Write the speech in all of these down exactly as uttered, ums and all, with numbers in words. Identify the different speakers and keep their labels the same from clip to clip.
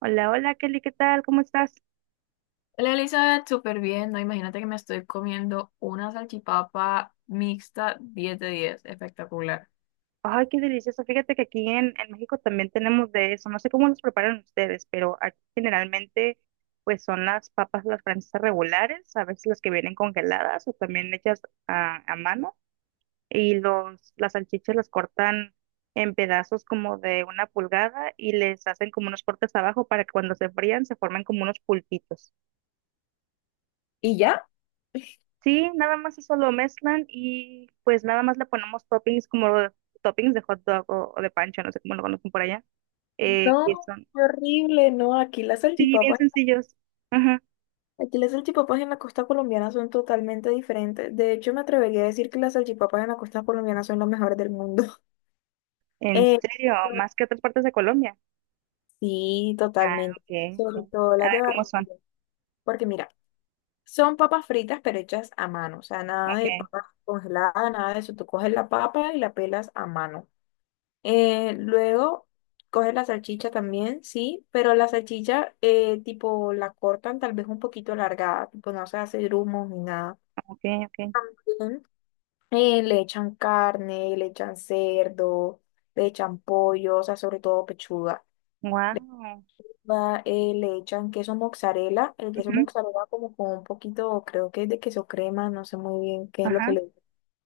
Speaker 1: Hola, hola Kelly, ¿qué tal? ¿Cómo estás?
Speaker 2: Hola Elizabeth, súper bien, ¿no? Imagínate que me estoy comiendo una salchipapa mixta diez de diez, espectacular.
Speaker 1: Ay, qué delicioso. Fíjate que aquí en, en México también tenemos de eso. No sé cómo los preparan ustedes, pero aquí generalmente pues son las papas las francesas regulares, a veces las que vienen congeladas o también hechas a, a mano. Y los, las salchichas las cortan en pedazos como de una pulgada y les hacen como unos cortes abajo para que cuando se frían se formen como unos pulpitos.
Speaker 2: ¿Y ya?
Speaker 1: Sí, nada más eso lo mezclan y pues nada más le ponemos toppings como toppings de hot dog o, o de pancho, no sé cómo lo conocen por allá, eh, que
Speaker 2: No,
Speaker 1: son,
Speaker 2: qué horrible, no, aquí las
Speaker 1: sí, bien
Speaker 2: salchipapas,
Speaker 1: sencillos. Ajá.
Speaker 2: aquí las salchipapas en la costa colombiana son totalmente diferentes. De hecho, me atrevería a decir que las salchipapas en la costa colombiana son las mejores del mundo.
Speaker 1: ¿En
Speaker 2: Eh,
Speaker 1: serio? Más que otras partes de Colombia.
Speaker 2: sí,
Speaker 1: Ah,
Speaker 2: totalmente.
Speaker 1: ok,
Speaker 2: Sobre
Speaker 1: ok.
Speaker 2: todo
Speaker 1: A
Speaker 2: las
Speaker 1: ver
Speaker 2: de
Speaker 1: cómo son.
Speaker 2: Barranquilla. Porque mira, son papas fritas pero hechas a mano. O sea, nada de
Speaker 1: Ok,
Speaker 2: papas congeladas, nada de eso. Tú coges la papa y la pelas a mano. Eh, luego coges la salchicha también, sí, pero la salchicha eh, tipo la cortan tal vez un poquito alargada, tipo no se hace grumos ni nada.
Speaker 1: ok, ok.
Speaker 2: Ujú. Eh, le echan carne, le echan cerdo, le echan pollo, o sea, sobre todo pechuga.
Speaker 1: Wow.
Speaker 2: Va, eh, le echan queso mozzarella, el queso mozzarella como con un poquito, creo que es de queso crema, no sé muy bien qué es lo que
Speaker 1: Ajá.
Speaker 2: le.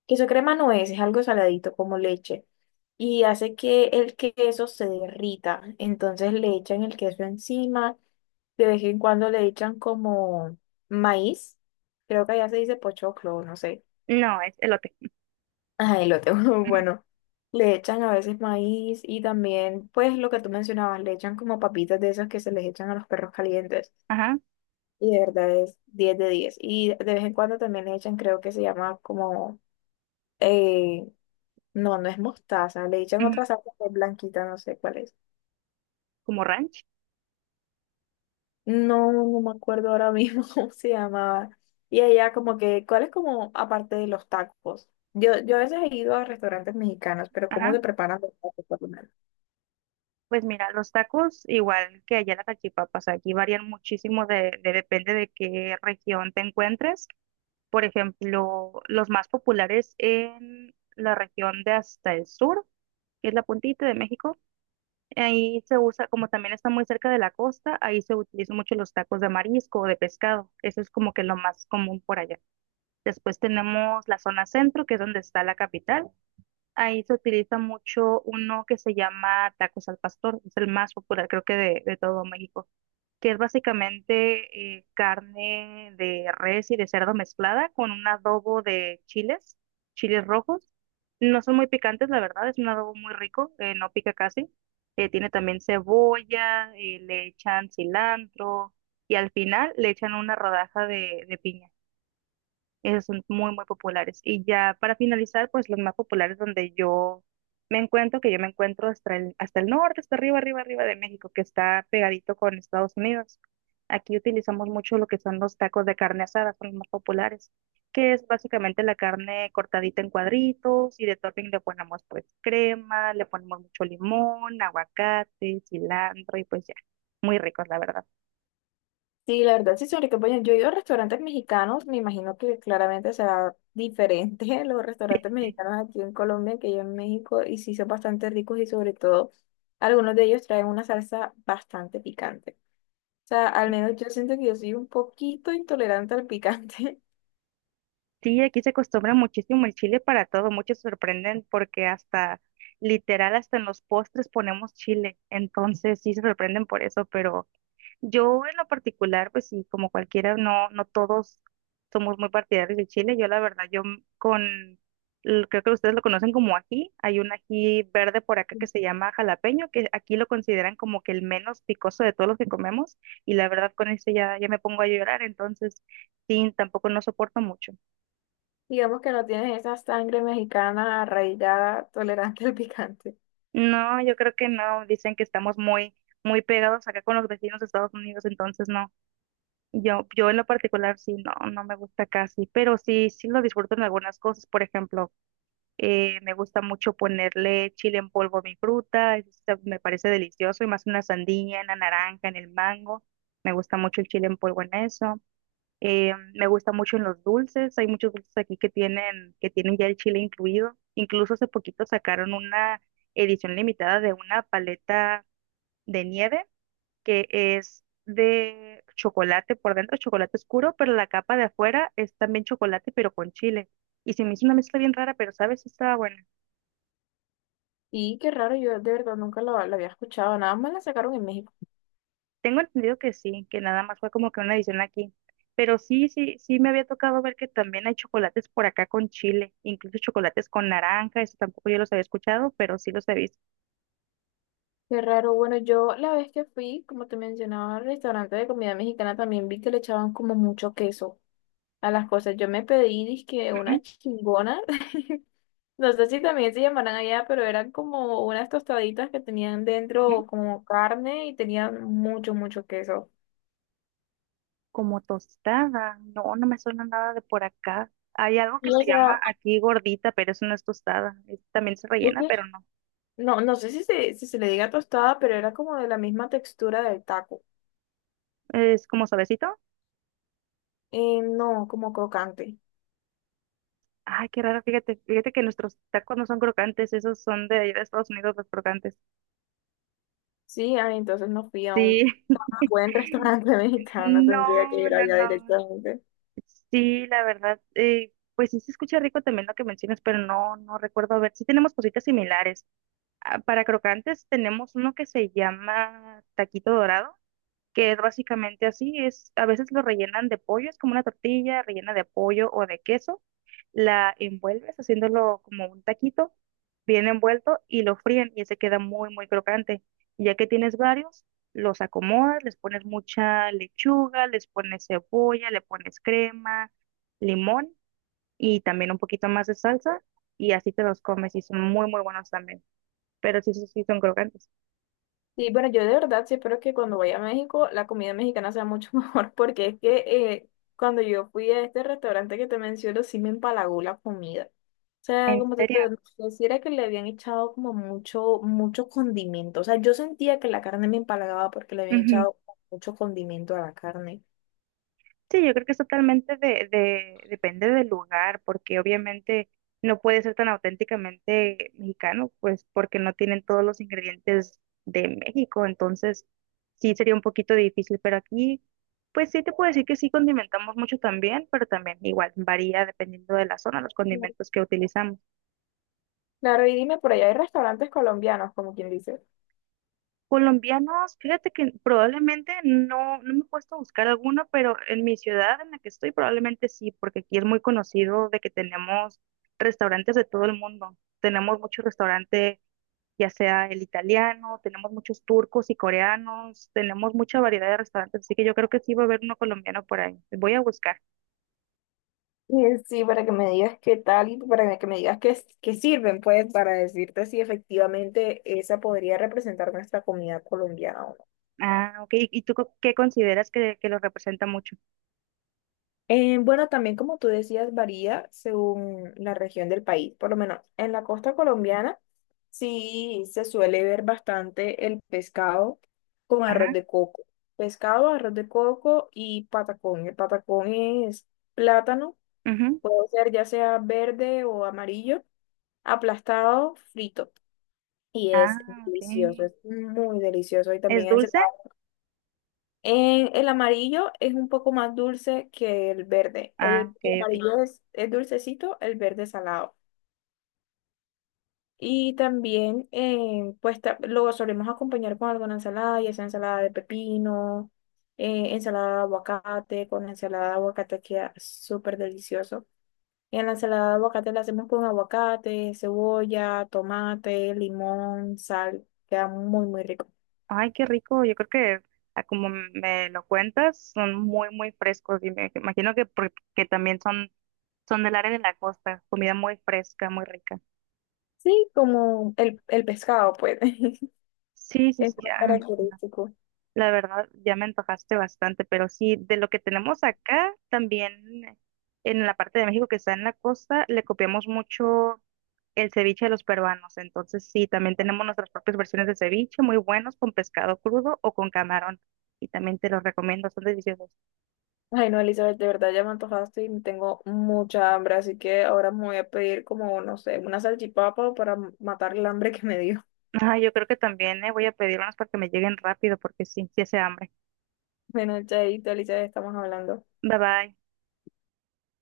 Speaker 2: Queso crema no es, es algo saladito como leche y hace que el queso se derrita. Entonces le echan el queso encima, de vez en cuando le echan como maíz, creo que allá se dice pochoclo, no sé.
Speaker 1: No, es elote.
Speaker 2: Ajá, elote,
Speaker 1: Ujú.
Speaker 2: bueno, le echan a veces maíz y también, pues lo que tú mencionabas, le echan como papitas de esas que se les echan a los perros calientes
Speaker 1: Ajá.
Speaker 2: y de verdad es diez de diez. Y de vez en cuando también le echan, creo que se llama como... eh, No, no es mostaza. Le echan
Speaker 1: Ujú.
Speaker 2: otra salsa que es blanquita, no sé cuál es.
Speaker 1: Como ranch.
Speaker 2: No, no me acuerdo ahora mismo cómo se llamaba. Y allá como que, ¿cuál es como aparte de los tacos? Yo, yo a veces he ido a restaurantes mexicanos, pero ¿cómo
Speaker 1: Ajá.
Speaker 2: se preparan los tacos por lo menos?
Speaker 1: Pues mira, los tacos, igual que allá las salchipapas, aquí varían muchísimo de, de- depende de qué región te encuentres. Por ejemplo, los más populares en la región de hasta el sur, que es la puntita de México, ahí se usa, como también está muy cerca de la costa, ahí se utilizan mucho los tacos de marisco o de pescado. Eso es como que lo más común por allá. Después tenemos la zona centro, que es donde está la capital. Ahí se utiliza mucho uno que se llama tacos al pastor, es el más popular creo que de, de todo México, que es básicamente eh, carne de res y de cerdo mezclada con un adobo de chiles, chiles rojos. No son muy picantes, la verdad, es un adobo muy rico, eh, no pica casi. Eh, tiene también cebolla, eh, le echan cilantro y al final le echan una rodaja de, de piña. Esos son muy, muy populares. Y ya para finalizar, pues los más populares donde yo me encuentro, que yo me encuentro hasta el, hasta el norte, hasta arriba, arriba, arriba de México, que está pegadito con Estados Unidos. Aquí utilizamos mucho lo que son los tacos de carne asada, son los más populares, que es básicamente la carne cortadita en cuadritos y de topping le ponemos pues crema, le ponemos mucho limón, aguacate, cilantro y pues ya, muy ricos la verdad.
Speaker 2: Sí, la verdad sí son ricos. Bueno, yo he ido a restaurantes mexicanos, me imagino que claramente será diferente los restaurantes mexicanos aquí en Colombia que yo en México, y sí son bastante ricos y sobre todo algunos de ellos traen una salsa bastante picante. Sea, al menos yo siento que yo soy un poquito intolerante al picante.
Speaker 1: Sí, aquí se acostumbra muchísimo el chile para todo. Muchos se sorprenden porque hasta, literal, hasta en los postres ponemos chile. Entonces sí se sorprenden por eso, pero yo en lo particular, pues sí, como cualquiera, no, no todos somos muy partidarios del chile. Yo la verdad, yo m- con, l- creo que ustedes lo conocen como ají. Hay un ají verde por acá que se llama jalapeño, que aquí lo consideran como que el menos picoso de todos los que comemos. Y la verdad, con ese ya, ya me pongo a llorar. Entonces, sí, tampoco no soporto mucho.
Speaker 2: Digamos que no tienes esa sangre mexicana arraigada, tolerante al picante.
Speaker 1: No, yo creo que no. Dicen que estamos muy, muy pegados acá con los vecinos de Estados Unidos, entonces no. Yo, yo en lo particular sí, no, no me gusta casi, pero sí, sí lo disfruto en algunas cosas. Por ejemplo, eh, me gusta mucho ponerle chile en polvo a mi fruta, eso está- me parece delicioso, y más en la sandía, en la naranja, en el mango. Me gusta mucho el chile en polvo en eso. Eh, me gusta mucho en los dulces, hay muchos dulces aquí que tienen, que tienen ya el chile incluido. Incluso hace poquito sacaron una edición limitada de una paleta de nieve que es de chocolate por dentro, chocolate oscuro, pero la capa de afuera es también chocolate, pero con chile. Y se me hizo una mezcla bien rara, pero sabes, está buena.
Speaker 2: Y qué raro, yo de verdad nunca lo, lo había escuchado, nada más la sacaron en México.
Speaker 1: Tengo entendido que sí, que nada más fue como que una edición aquí. Pero sí, sí, sí me había tocado ver que también hay chocolates por acá con chile, incluso chocolates con naranja, eso tampoco yo los había escuchado, pero sí los he visto.
Speaker 2: Qué raro, bueno, yo la vez que fui, como te mencionaba, al restaurante de comida mexicana también vi que le echaban como mucho queso a las cosas. Yo me pedí, dizque
Speaker 1: Ujú,
Speaker 2: una chingona. No sé si también se llamarán allá, pero eran como unas tostaditas que tenían
Speaker 1: ujú.
Speaker 2: dentro como carne y tenían mucho, mucho queso.
Speaker 1: Como tostada, no, no me suena nada de por acá. Hay algo que
Speaker 2: Y o
Speaker 1: se llama
Speaker 2: sea,
Speaker 1: aquí gordita, pero eso no es tostada. es- También se
Speaker 2: es
Speaker 1: rellena,
Speaker 2: que
Speaker 1: pero no.
Speaker 2: no, no sé si se, si se le diga tostada, pero era como de la misma textura del taco.
Speaker 1: Es como suavecito.
Speaker 2: Eh, no, como crocante.
Speaker 1: Ay, qué raro, fíjate, fíjate que nuestros tacos no son crocantes, esos son de allá de Estados Unidos los crocantes.
Speaker 2: Sí, ah, entonces no fui a
Speaker 1: Sí.
Speaker 2: un buen restaurante mexicano, tendría que
Speaker 1: No,
Speaker 2: ir
Speaker 1: no,
Speaker 2: allá
Speaker 1: no.
Speaker 2: directamente.
Speaker 1: Sí, la verdad, eh, pues sí se escucha rico también lo que mencionas, pero no, no recuerdo. A ver, sí tenemos cositas similares. Ah, para crocantes tenemos uno que se llama taquito dorado, que es básicamente así, es, a veces lo rellenan de pollo, es como una tortilla rellena de pollo o de queso, la envuelves haciéndolo como un taquito, bien envuelto y lo fríen y ese queda muy, muy crocante. Y ya que tienes varios, los acomodas, les pones mucha lechuga, les pones cebolla, le pones crema, limón y también un poquito más de salsa y así te los comes y son muy, muy buenos también. Pero sí, sí, sí, son crocantes.
Speaker 2: Sí, bueno, yo de verdad sí espero que cuando vaya a México la comida mexicana sea mucho mejor, porque es que eh, cuando yo fui a este restaurante que te menciono, sí me empalagó la comida. O sea,
Speaker 1: ¿En
Speaker 2: como te
Speaker 1: serio?
Speaker 2: digo, no sé si era que le habían echado como mucho, mucho condimento. O sea, yo sentía que la carne me empalagaba porque le habían echado mucho condimento a la carne.
Speaker 1: Sí, yo creo que es totalmente de, de, depende del lugar, porque obviamente no puede ser tan auténticamente mexicano, pues porque no tienen todos los ingredientes de México, entonces sí sería un poquito difícil, pero aquí, pues sí te puedo decir que sí condimentamos mucho también, pero también igual varía dependiendo de la zona, los condimentos que utilizamos.
Speaker 2: Claro, y dime, por allá hay restaurantes colombianos, como quien dice.
Speaker 1: Colombianos, fíjate que probablemente no, no me he puesto a buscar alguno, pero en mi ciudad en la que estoy probablemente sí, porque aquí es muy conocido de que tenemos restaurantes de todo el mundo. Tenemos muchos restaurantes, ya sea el italiano, tenemos muchos turcos y coreanos, tenemos mucha variedad de restaurantes, así que yo creo que sí va a haber uno colombiano por ahí. Voy a buscar.
Speaker 2: Y sí, para que me digas qué tal y para que me digas qué, qué sirven, pues, para decirte si efectivamente esa podría representar nuestra comida colombiana o no.
Speaker 1: Ah, ok. ¿Y y tú co- qué consideras que, que lo representa mucho?
Speaker 2: Eh, bueno, también como tú decías, varía según la región del país. Por lo menos en la costa colombiana sí se suele ver bastante el pescado con arroz
Speaker 1: Ajá.
Speaker 2: de coco. Pescado, arroz de coco y patacón. El patacón es plátano,
Speaker 1: Ujú.
Speaker 2: puede ser ya sea verde o amarillo, aplastado, frito. Y es
Speaker 1: Ah, ok.
Speaker 2: delicioso, es muy delicioso. Y
Speaker 1: ¿Es
Speaker 2: también ensalada.
Speaker 1: dulce?
Speaker 2: En el amarillo es un poco más dulce que el verde.
Speaker 1: Ah,
Speaker 2: El
Speaker 1: ok, ok.
Speaker 2: amarillo es, es dulcecito, el verde es salado. Y también, eh, pues ta- lo solemos acompañar con alguna ensalada, ya sea ensalada de pepino, eh, ensalada de aguacate, con ensalada de aguacate queda súper delicioso. En la ensalada de aguacate la hacemos con aguacate, cebolla, tomate, limón, sal. Queda muy, muy rico.
Speaker 1: Ay, qué rico. Yo creo que a como me lo cuentas, son muy, muy frescos. Y me imagino que porque también son, son del área de la costa. Comida muy fresca, muy rica.
Speaker 2: Sí, como el, el pescado, pues, es
Speaker 1: Sí, sí, sí,
Speaker 2: más
Speaker 1: ya me imagino.
Speaker 2: característico.
Speaker 1: La verdad, ya me antojaste bastante, pero sí, de lo que tenemos acá, también en la parte de México que está en la costa, le copiamos mucho el ceviche de los peruanos. Entonces, sí, también tenemos nuestras propias versiones de ceviche, muy buenos, con pescado crudo o con camarón. Y también te los recomiendo, son deliciosos.
Speaker 2: Ay, no, Elizabeth, de verdad ya me antojaste y tengo mucha hambre, así que ahora me voy a pedir como, no sé, una salchipapa para matar el hambre que me dio.
Speaker 1: Ajá, yo creo que también eh, voy a pedir unas para que me lleguen rápido porque sí, sí hace hambre.
Speaker 2: Bueno, chaito, Elizabeth, estamos hablando.
Speaker 1: Bye bye.